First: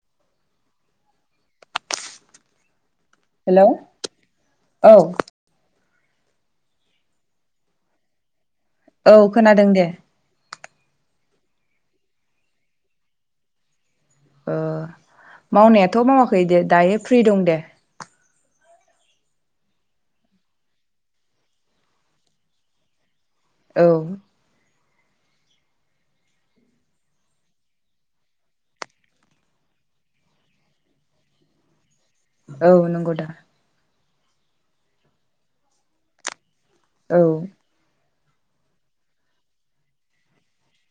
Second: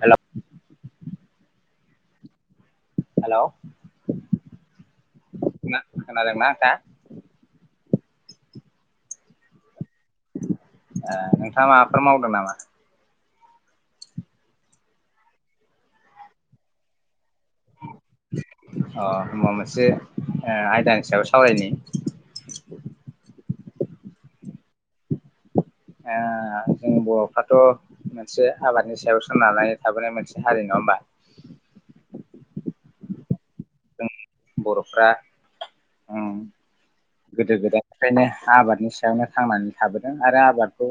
हेल hello [inaudible] औ खोनादोंना नोंथांआ? औ खोनादों दे। ओ नोंथाङा माबाफोर मावदों नामा? ओ मावनायाथ मावाखै दे दायो फ्रि दं दे अ होमबा मोनसे ओ आयदानि सायाव सावरायनि [inaudible] औ ओ जों बरफ्राथ मोनसे आबादनि सायाव सोनारनाय थाबोनाय मोनसे हारि नङा होमबा औ नंगौदा जों बरफ्रा उम औ गोदो गोदाय बेखायनो आबादनि सायावनो थांनानै थाबोदों आरो आबादखौ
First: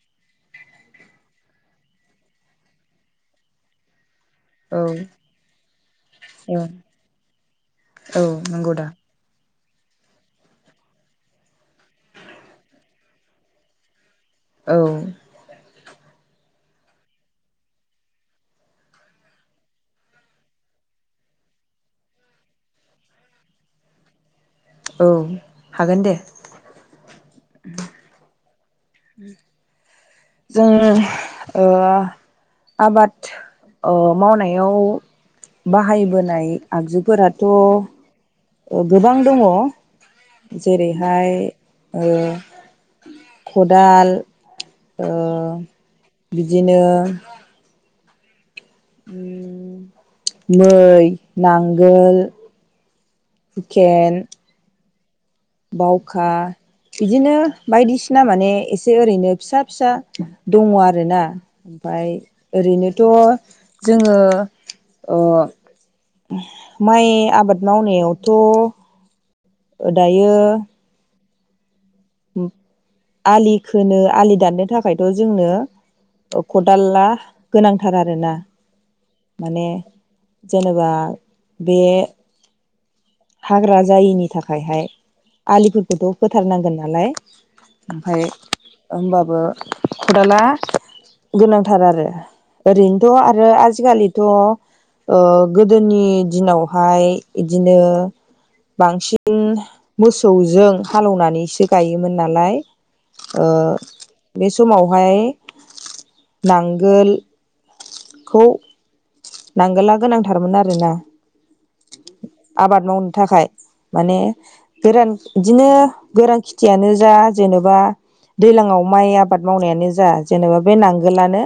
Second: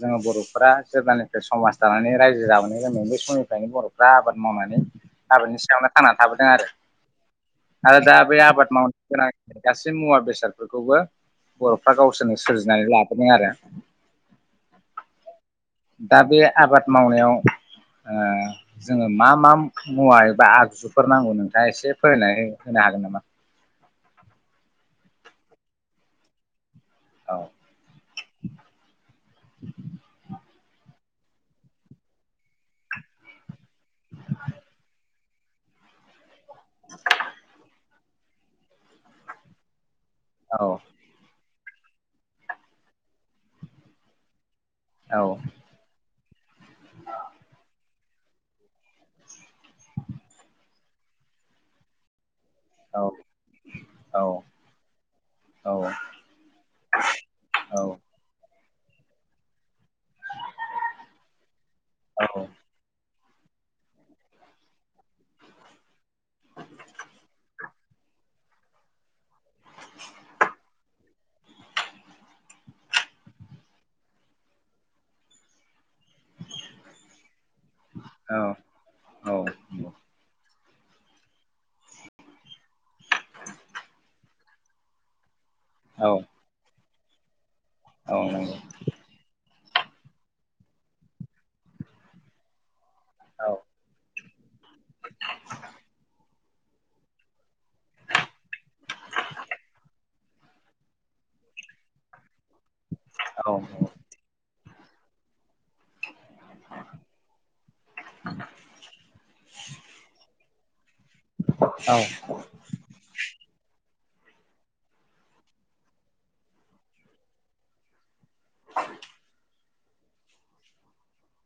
जोङो बरफोरा जेब्लानिफ्राय समाज दानानै रायजो जाबोनाय जादों बै समनिफ्रायनो बर बा आबाद औ मावनानै आबादनि सायावनो थांनानै थाबोदों औ आरो आरै दा औ बे आबाद नंगौ दा मावनाय गासै मुवा बेसादफोरखौबो बरफ्रा गावसोरनो सोरजिनानै लाबोदों आरो औ दा बे आबाद मावनायाव ओ जोङो मा मा मुवा एबा आगजुफोर नांगौ नोंथाङा एसे फोरायना हो होनो हागोन नामा? औ हागोन दे औ [inaudible] जों ओ आबाद अ मावनायाव बाहायबोनाय आगजुफोराथ गोबां दङ। औ जेरैहाय ओ खदाल ओ औ बिदिनो मै नांगोल औ हुखेन औ बावखा बिदिनो औ बायदिसिना माने एसे ओरैनो फिसा फिसा दङ आरोना ओमफाय औ ओरैनोथ जोङो ओ माइ आबाद मावनायावथ दायो उ आलि खोनो आलि दाननो थाखायथ जोंनो खदालला गोनांथार आरोना औ माने जेनेबा बे हाग्रा जायिनि थाखायहाय आलिफोरखौथ' फोथारनांगोन नालाय ओमफफ्राय नंगौ होनबाबो खदाला गोनांथार आरो ओरैनोथ औ आरो आजिखालि थ ओ गोदोनि दिनावहाय बिदिनो बांसिन मोसौजों हालौनानैसो गायोमोन नालाय ओ औ बे समावहाय नांगोलखौ नांगला गोनांथारमोन आरोना औ आबाद मावनो थाखाय माने गोरान बिदिनो गोरान खेथियानो जा जेनेबा दैजलाङाव माइ आबाद मावनायानो जा जेनेबा बे नांगोलानो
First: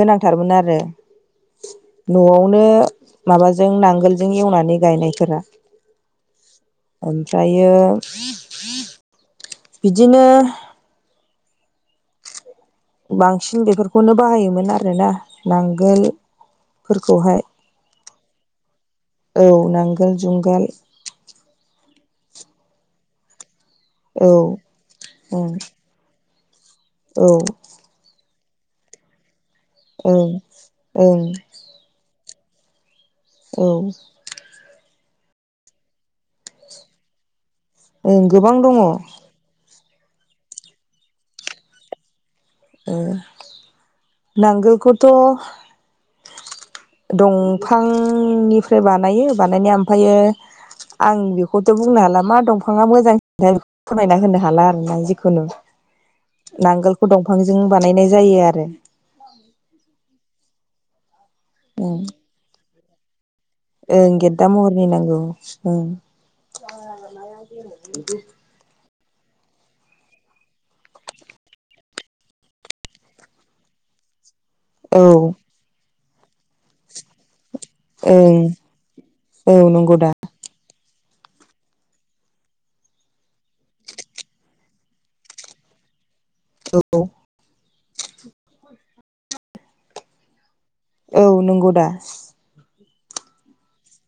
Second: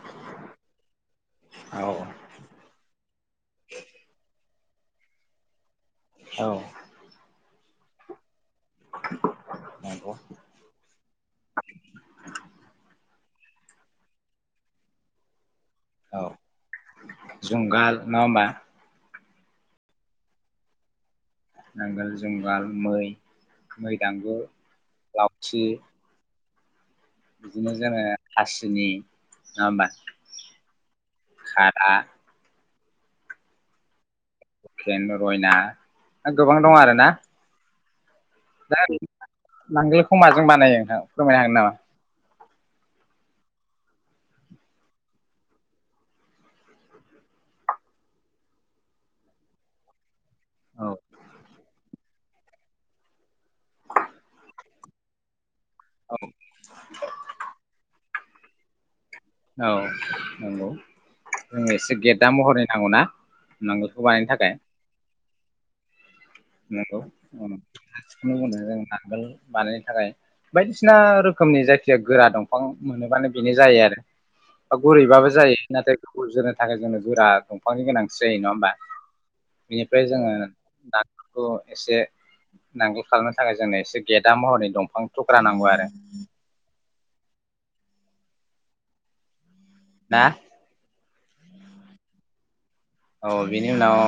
गोनांथारमोन आरो नआवनो माबाजों नांगोलजों एवनानै गायनायफोरा औ ओमफ्रायो [unintelligible] नंगौ बिदिनो [unintelligible] बांसिन बेफोरखौनो बाहायोमोन आरोना औ नांगोलफोरखौहाय जुंगाल नङा होमबा औ नांगोल जुंगाल नांगोल जुंगाल मै मै औ दांगुर ओं लावथि औ बिदिनो जोङो खासिनि नंआमबा ओं ओं खारा औ। हकेन रयना गोबां दं आरो ना ओं गोबां दङ। दा नांगोलखौ माजों बानायो नों फोरमायनो हागोन नामा। नांगोलखौथ दंफांनिफ्राय बानायो बानायनाया ओमफ्रायो औ आं बेखौथ बुंनो हाला मा दंफाङा मोजांसिन बे फोरमायना होनो हाला आरोना जिखुनु औ नांगोलखौ दंफांजों बानायनाय जायो आरो औ नंगौ जों एसे ओं गेदा महरै नांगौना? नांगोलखौ ओं बानायनो गेददा थाखाय महरनि नांगौ ओं नंगौ गासिखौनो बुंङो जों नांगोल बानायनो थाखाय बायदिसिना रोखोमनि जायखिजाया गोरा दंफां मोनोबानो बेनो जायो आरो। औ गुरैबाबो जायो नाथाय गुर जोनो थाखाय जोंनो गोरा दं दौफांनि गोनांथि जायो ओं नङा होमबा? औ नंगौ बिनिफ्राय दा जोङो नांगोलखौ इसे नांगोल खालामनो थाखाय जोंनो एसे गेदा महरनि दंफां थुख्रा नांगौ आरो। औ। ना? औ नंगौ दा। औ बिनि उनाव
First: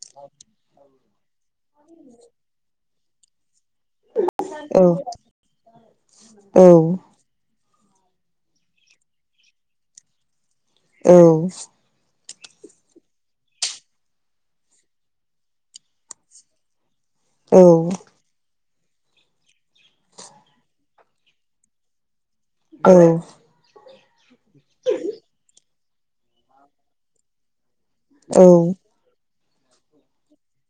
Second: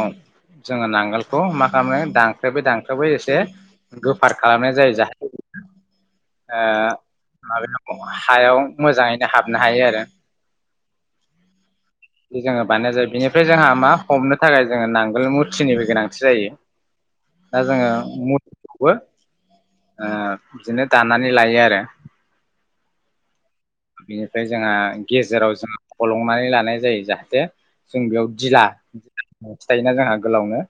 जोङो नांगोलखौ मा खालामो दानख्रेबै दानख्रेबै एसे गोफार औ खालामनाय जायो [unintelligible] औ ओ माब हायाव मोजाङैनो हाबनो हायो आरो। औ। बि जोङो बानायनाय जायो बिनिफ्राय जोंहा मा हमनो थाखाय जोङो नांगोल मुथिनिबो गोनांथि जायो। दा औ जोंङो मु खौबोओ बिदिनो दानानै लायो आरो। औ। बेनिफ्राय जोंहा गेजेराव जों फलंनानै लानाय जायो जाहाथे जों। बेयाव औ ओं दिला थाइोना जोंहा गोलावनो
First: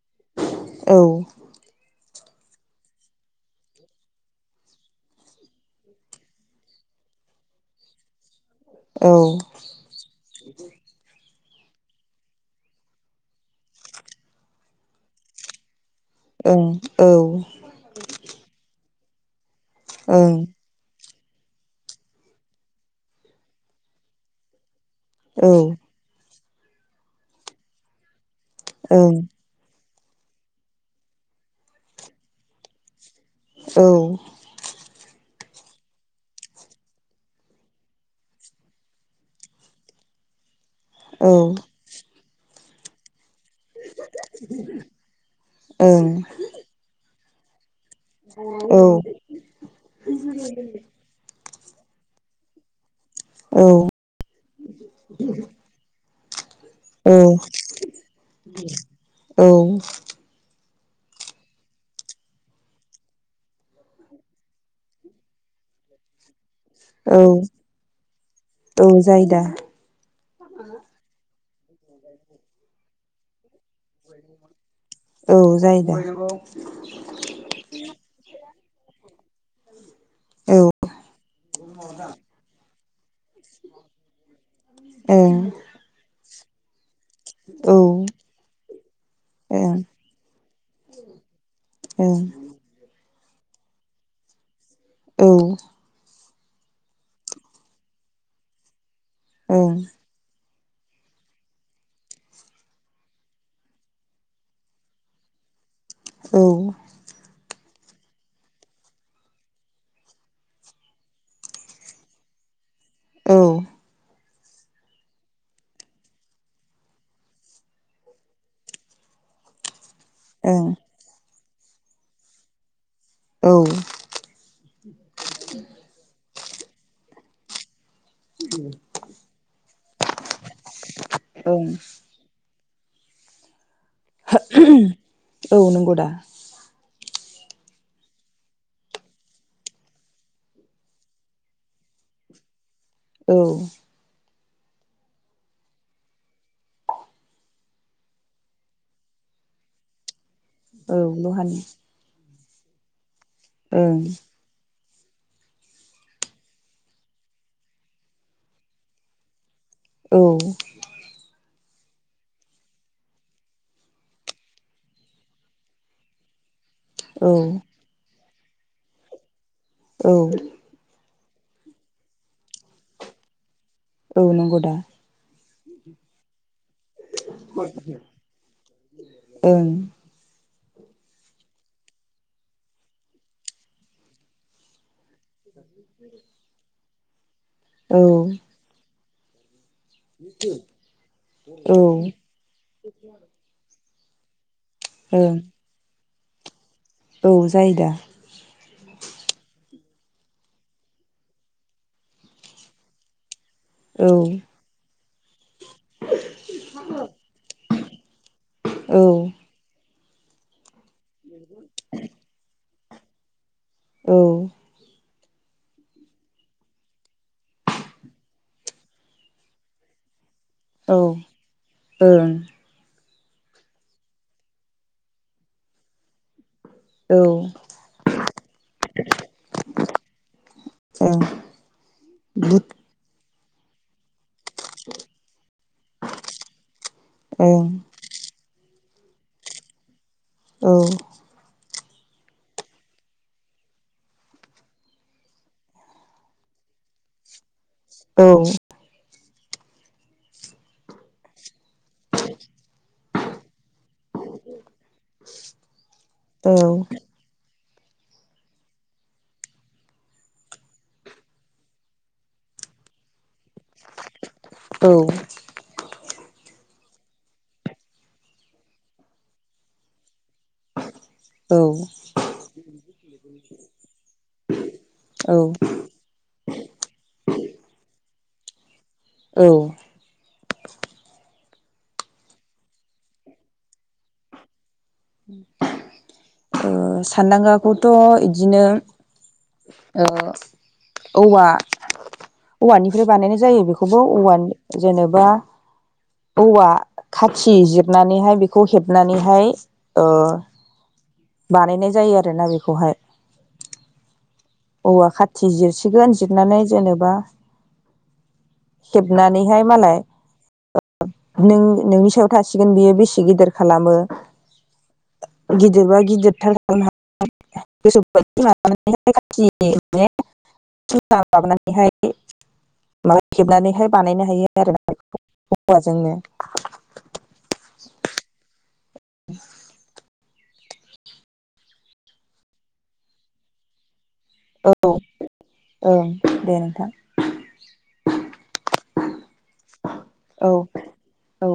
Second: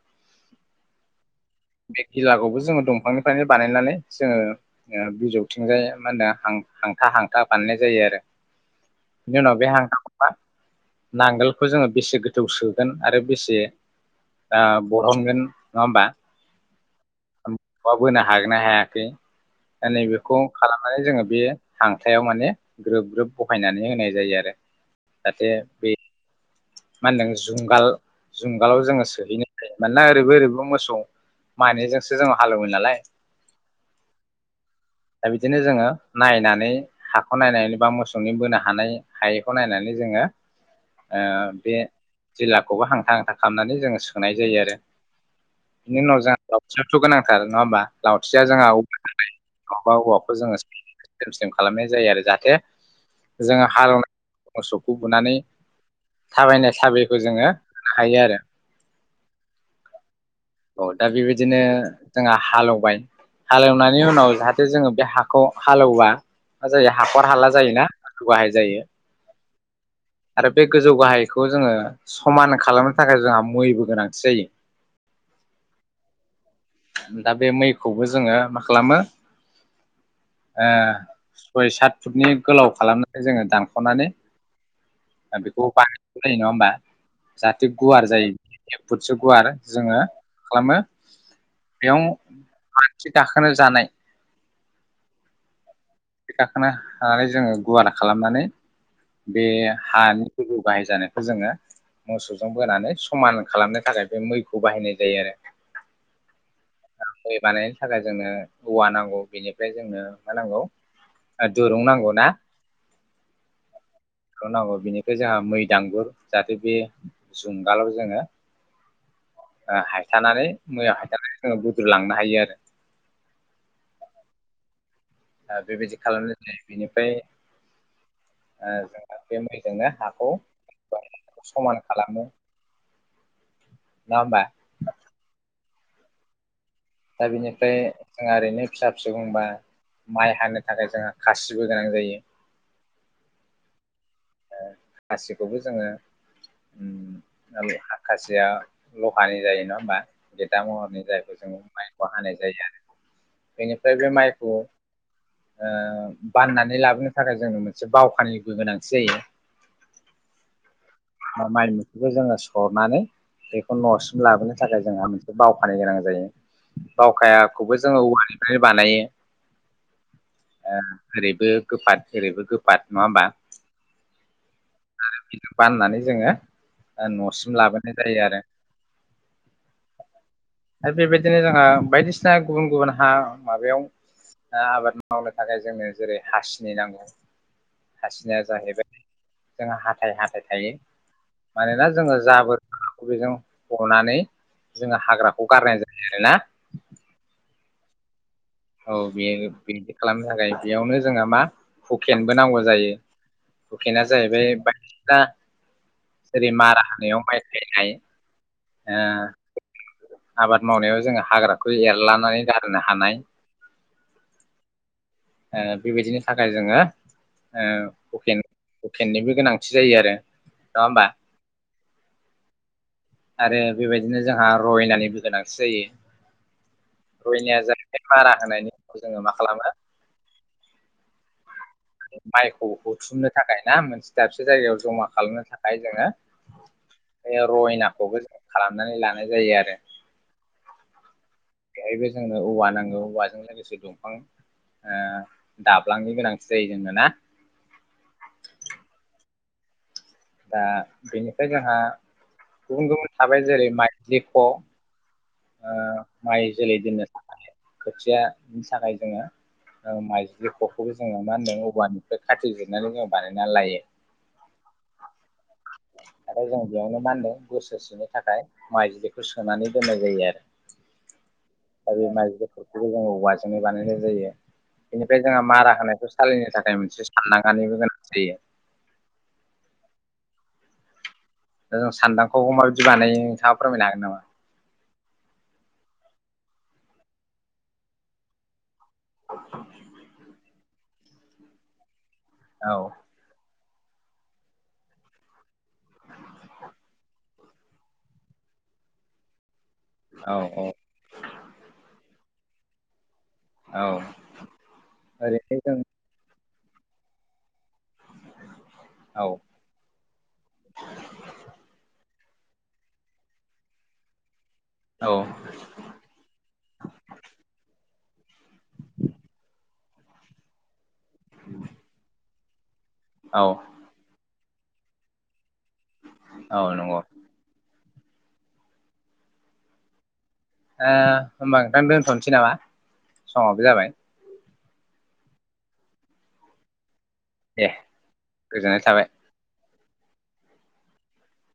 औ। बे गिलाखौबो जोङो दंफांनिफ्रायनो बानायनानै जोङो ओ बिजौथिंजाय मा होनदो हां हांथा हांथा बानायनाय जायो आरो। ओं बिनि उनाव बे हांथाखौ मा नांगोलखौ जोङो बेसे गोथां थौ सोगोन आरो बेसे बरहनगोन नङा होमबा औ ओं औ [unintelligible] बोनो हागोन ना हायाखै दा ओं औ नैबेखौ खालामनानै जोङो बे हांथायाव माने ग्रोब ग्रोब बहायनानै होनाय जायो आरो। जाहाथे बे मा होनदों जुंगाल जुंगालाव जोङो सोहैनो हायो। मानोना ओरैबो ओरैबो मोसौ मानैजोंसो जों हालेवो नालाय औ दा बिदिनो जोङो नायनानै हाखौ नायनानै बा मोसौनि बोनो हानाय हायैखौ नायनानै जोङो। [inaudible] औ बे जिल्लाखौबो हांथा हांथा खालामनानै जोङो सोनाय जायो आरो बिनि उनाव जों लावथियाथ' गोनांथार नङा होमबा? लावथिया जोंहा [unintelligible] औवाखौ जोङो स्लिम स्लिम खालामनाय जायो आरो जाहाथे ते जोङो हालेनाय मोसौखौ बुनानै स थाबायनाय साबिखौ जोङो हायो आरो औ दा बेबायदिनो जोंहा हालेवबाय हालेवनायनि उनाव जाहाथे जोङो बे हाखौ हालेवबा मा जायो औ हाखर हाला जायोना गोजौ गाहाय जायो औ जायोदा आरो बे गोजौ गाहायखौ जोङो समान खालामनो थाखाय जोंहा। मैबो गोनांथि जायो। औ जायोदां दा बे मैखौबो जोङो मा खालामो औ ओं ओ सय सात फुटनि गोलाव खालामो। जोङो दानख'नानै औ बेखौ बानानाय जायो नङा होमबा जाहाथे गुवार ओं जायो एक फुटसो गुवार ओं जोङो खालामो। बेयाव औ आन्थि गाखोनो जानाय ‌ औ। गाखोनो हानानै जोङो गुवारा खालामनानै बे हानि गलु बाहाय जानायखौ जोङो मोसौजों बोनानै समान खालामनो थाखाय बे मैखौ बाहायनाय जायो आरो औ बे बानायनो थाखाय जोंनो औवा नांगौ बेनिफ्राय जोंनो मा नांगौ दुरुं नांगौ ना औ बेखौ नांगौ बेनिफ्राय जोंहा मै दांगुर जाहाथे बे जुंगालाव जोङो हायथानानै ओं मैयाव हायथानानै जोङो बुद्रु लांनो हायो आरो औ बेबायदि खालामनाय जायो बेनिफ्राय जोंहा बे मै जोंनो हाखौ बाय ओं समान खालामो नङा होमबा औ नंगौ दा दा बिनिफ्राय जोंहा ओरैनो फिसा फिसौ बुंबा माइ हानो थाखाय जोंहा खासिबो गोनां जायो औ खासिखौबो जोङो हाखासेया लहानि जायो नङा होमबा गेदा औ महरनि जायखौ जों लहानि माइखौ हानाय जायो आरो बेनिफ्राय ओं बे माइखौ बाननानै लाबोनो थाखाय जोंनो मोनसे बावखानिबो गोनांथि जायो औ माइ मोख्रिखौ जोङो सरनानै बेखौ न'सिम लाबोनो थाखाय जोंहा मोनसे बावखानो गोनां जायो औ बावखायाखौबो जोङो औवालनानै बानायो औ ओ ओरैबो गोफाद ओरैबो गोफाद नङा होमबा औ नंगौ दा बाननानै जोङो न'सिम लाबोनाय जायो आरो ओं आरो बेबायदिनो जोंहा बायदिसिना गुबुन गुबुन हा माबायाव आबाद माव मावनो थाखाय जोंनो जेरै हासिनि नांगौ औ बेबायदि जोंङो हाथाय हाथाय थायो औ मानोना जोङो जाबोर बेजों हनानै जोङो ओं हाग्राखौ गारनाय जायो आरोना औ जायो दा औ बे बिनिदि खालामनो थाखाय बेयावनो जोंहा मा हुकेनबो नांगौ जायो हुखेना औ जाहैबाय बायखोन्दा जेरै मारा हानायायाव माइ गायनाय औ आबाद मावनायाव जोङो हाग्राखौ एरलानानै गारो हानाय औ। बेबायदिनि थाखाय जोङो हुकेन हुकेननिबो गोनांथि जायो आरो नङा औ होमबा ओं। आरो बेबायदिनो जोंहा रहनानैबो गोनांथि औ जायो। रयया जाहै मारा होनायनि उनाव जोङो मा खालामो। ओं माइखौ बुद बुथुमनो थाखाय ना मोनसे। दाबसे जायगायाव जमा खालामनो थाखाय जोङो बे ओं रयनाखौबो जों खालामनानै लानाय जायो आरो। औ। बेहायबो जोंनो औवा नांगौ औवाजों लोगोसे दंफां। ओ दाब्लांनो गोनांथि जायो जोंनो ना? औ दा बेनिफ्राय जोंहा गुबुन गुबुन थाबाय जेरै माइ लेख' ओ माइ औ जोलै दोननो खोथियानि थाखाय जोङो ओ माइजलि खखौबो जोङो मा होनदों औवानिफ्राय खाथि जिरनानै जों बानाय नालायो औ [unintelligible] आरो जों बेयावनो मा होनदों बोसोर सेनि थाखाय माइज्लिखौ सोनानै दोननाय जायो आरो औ दा बे माइजफोरखौबो जों औवाजों बानायनाय जायो। बेनिफ्राय जोंहा मारा होनायखौ सालिनो थाखाय मोनसे साननाांगनानैबो गोनां जायो। औ दा जों सान्दांखौ हार बिदि बानाय नोंथाङा फोरमायनो हागोन नामा सानदांगाखौथ' बिदिनो औव औ औवानिफ्राय बानायनाय जायो बेखौ खौबो औवानि जेनेबा औवा खाथि जिरनानैहाय बेखौ हेबनानैहाय ओ औ औ बानायनाय जायो आरोना बेखौहाय औ औवा खाथि ओरैनो जों जिरसिगोन जिरनानै जेनेबा औ हेबनानैहाय मालाय नों नोंनि सायाव थासिगोन बियो बेसे गिदिर खालामो औ गिज बा गिज थार जिना लाानानैहाय माबा औ खेबनानैहाय बानायनो हायो आरो नाखौ हौवाजोंनो औ नंगौ [inaudible] ए होमबा नोंथां दोनथ'नोसै नामा समावबो जाबाय? औ ओं दे नोंथां। दे गोजोननाय थाबाय। औ औ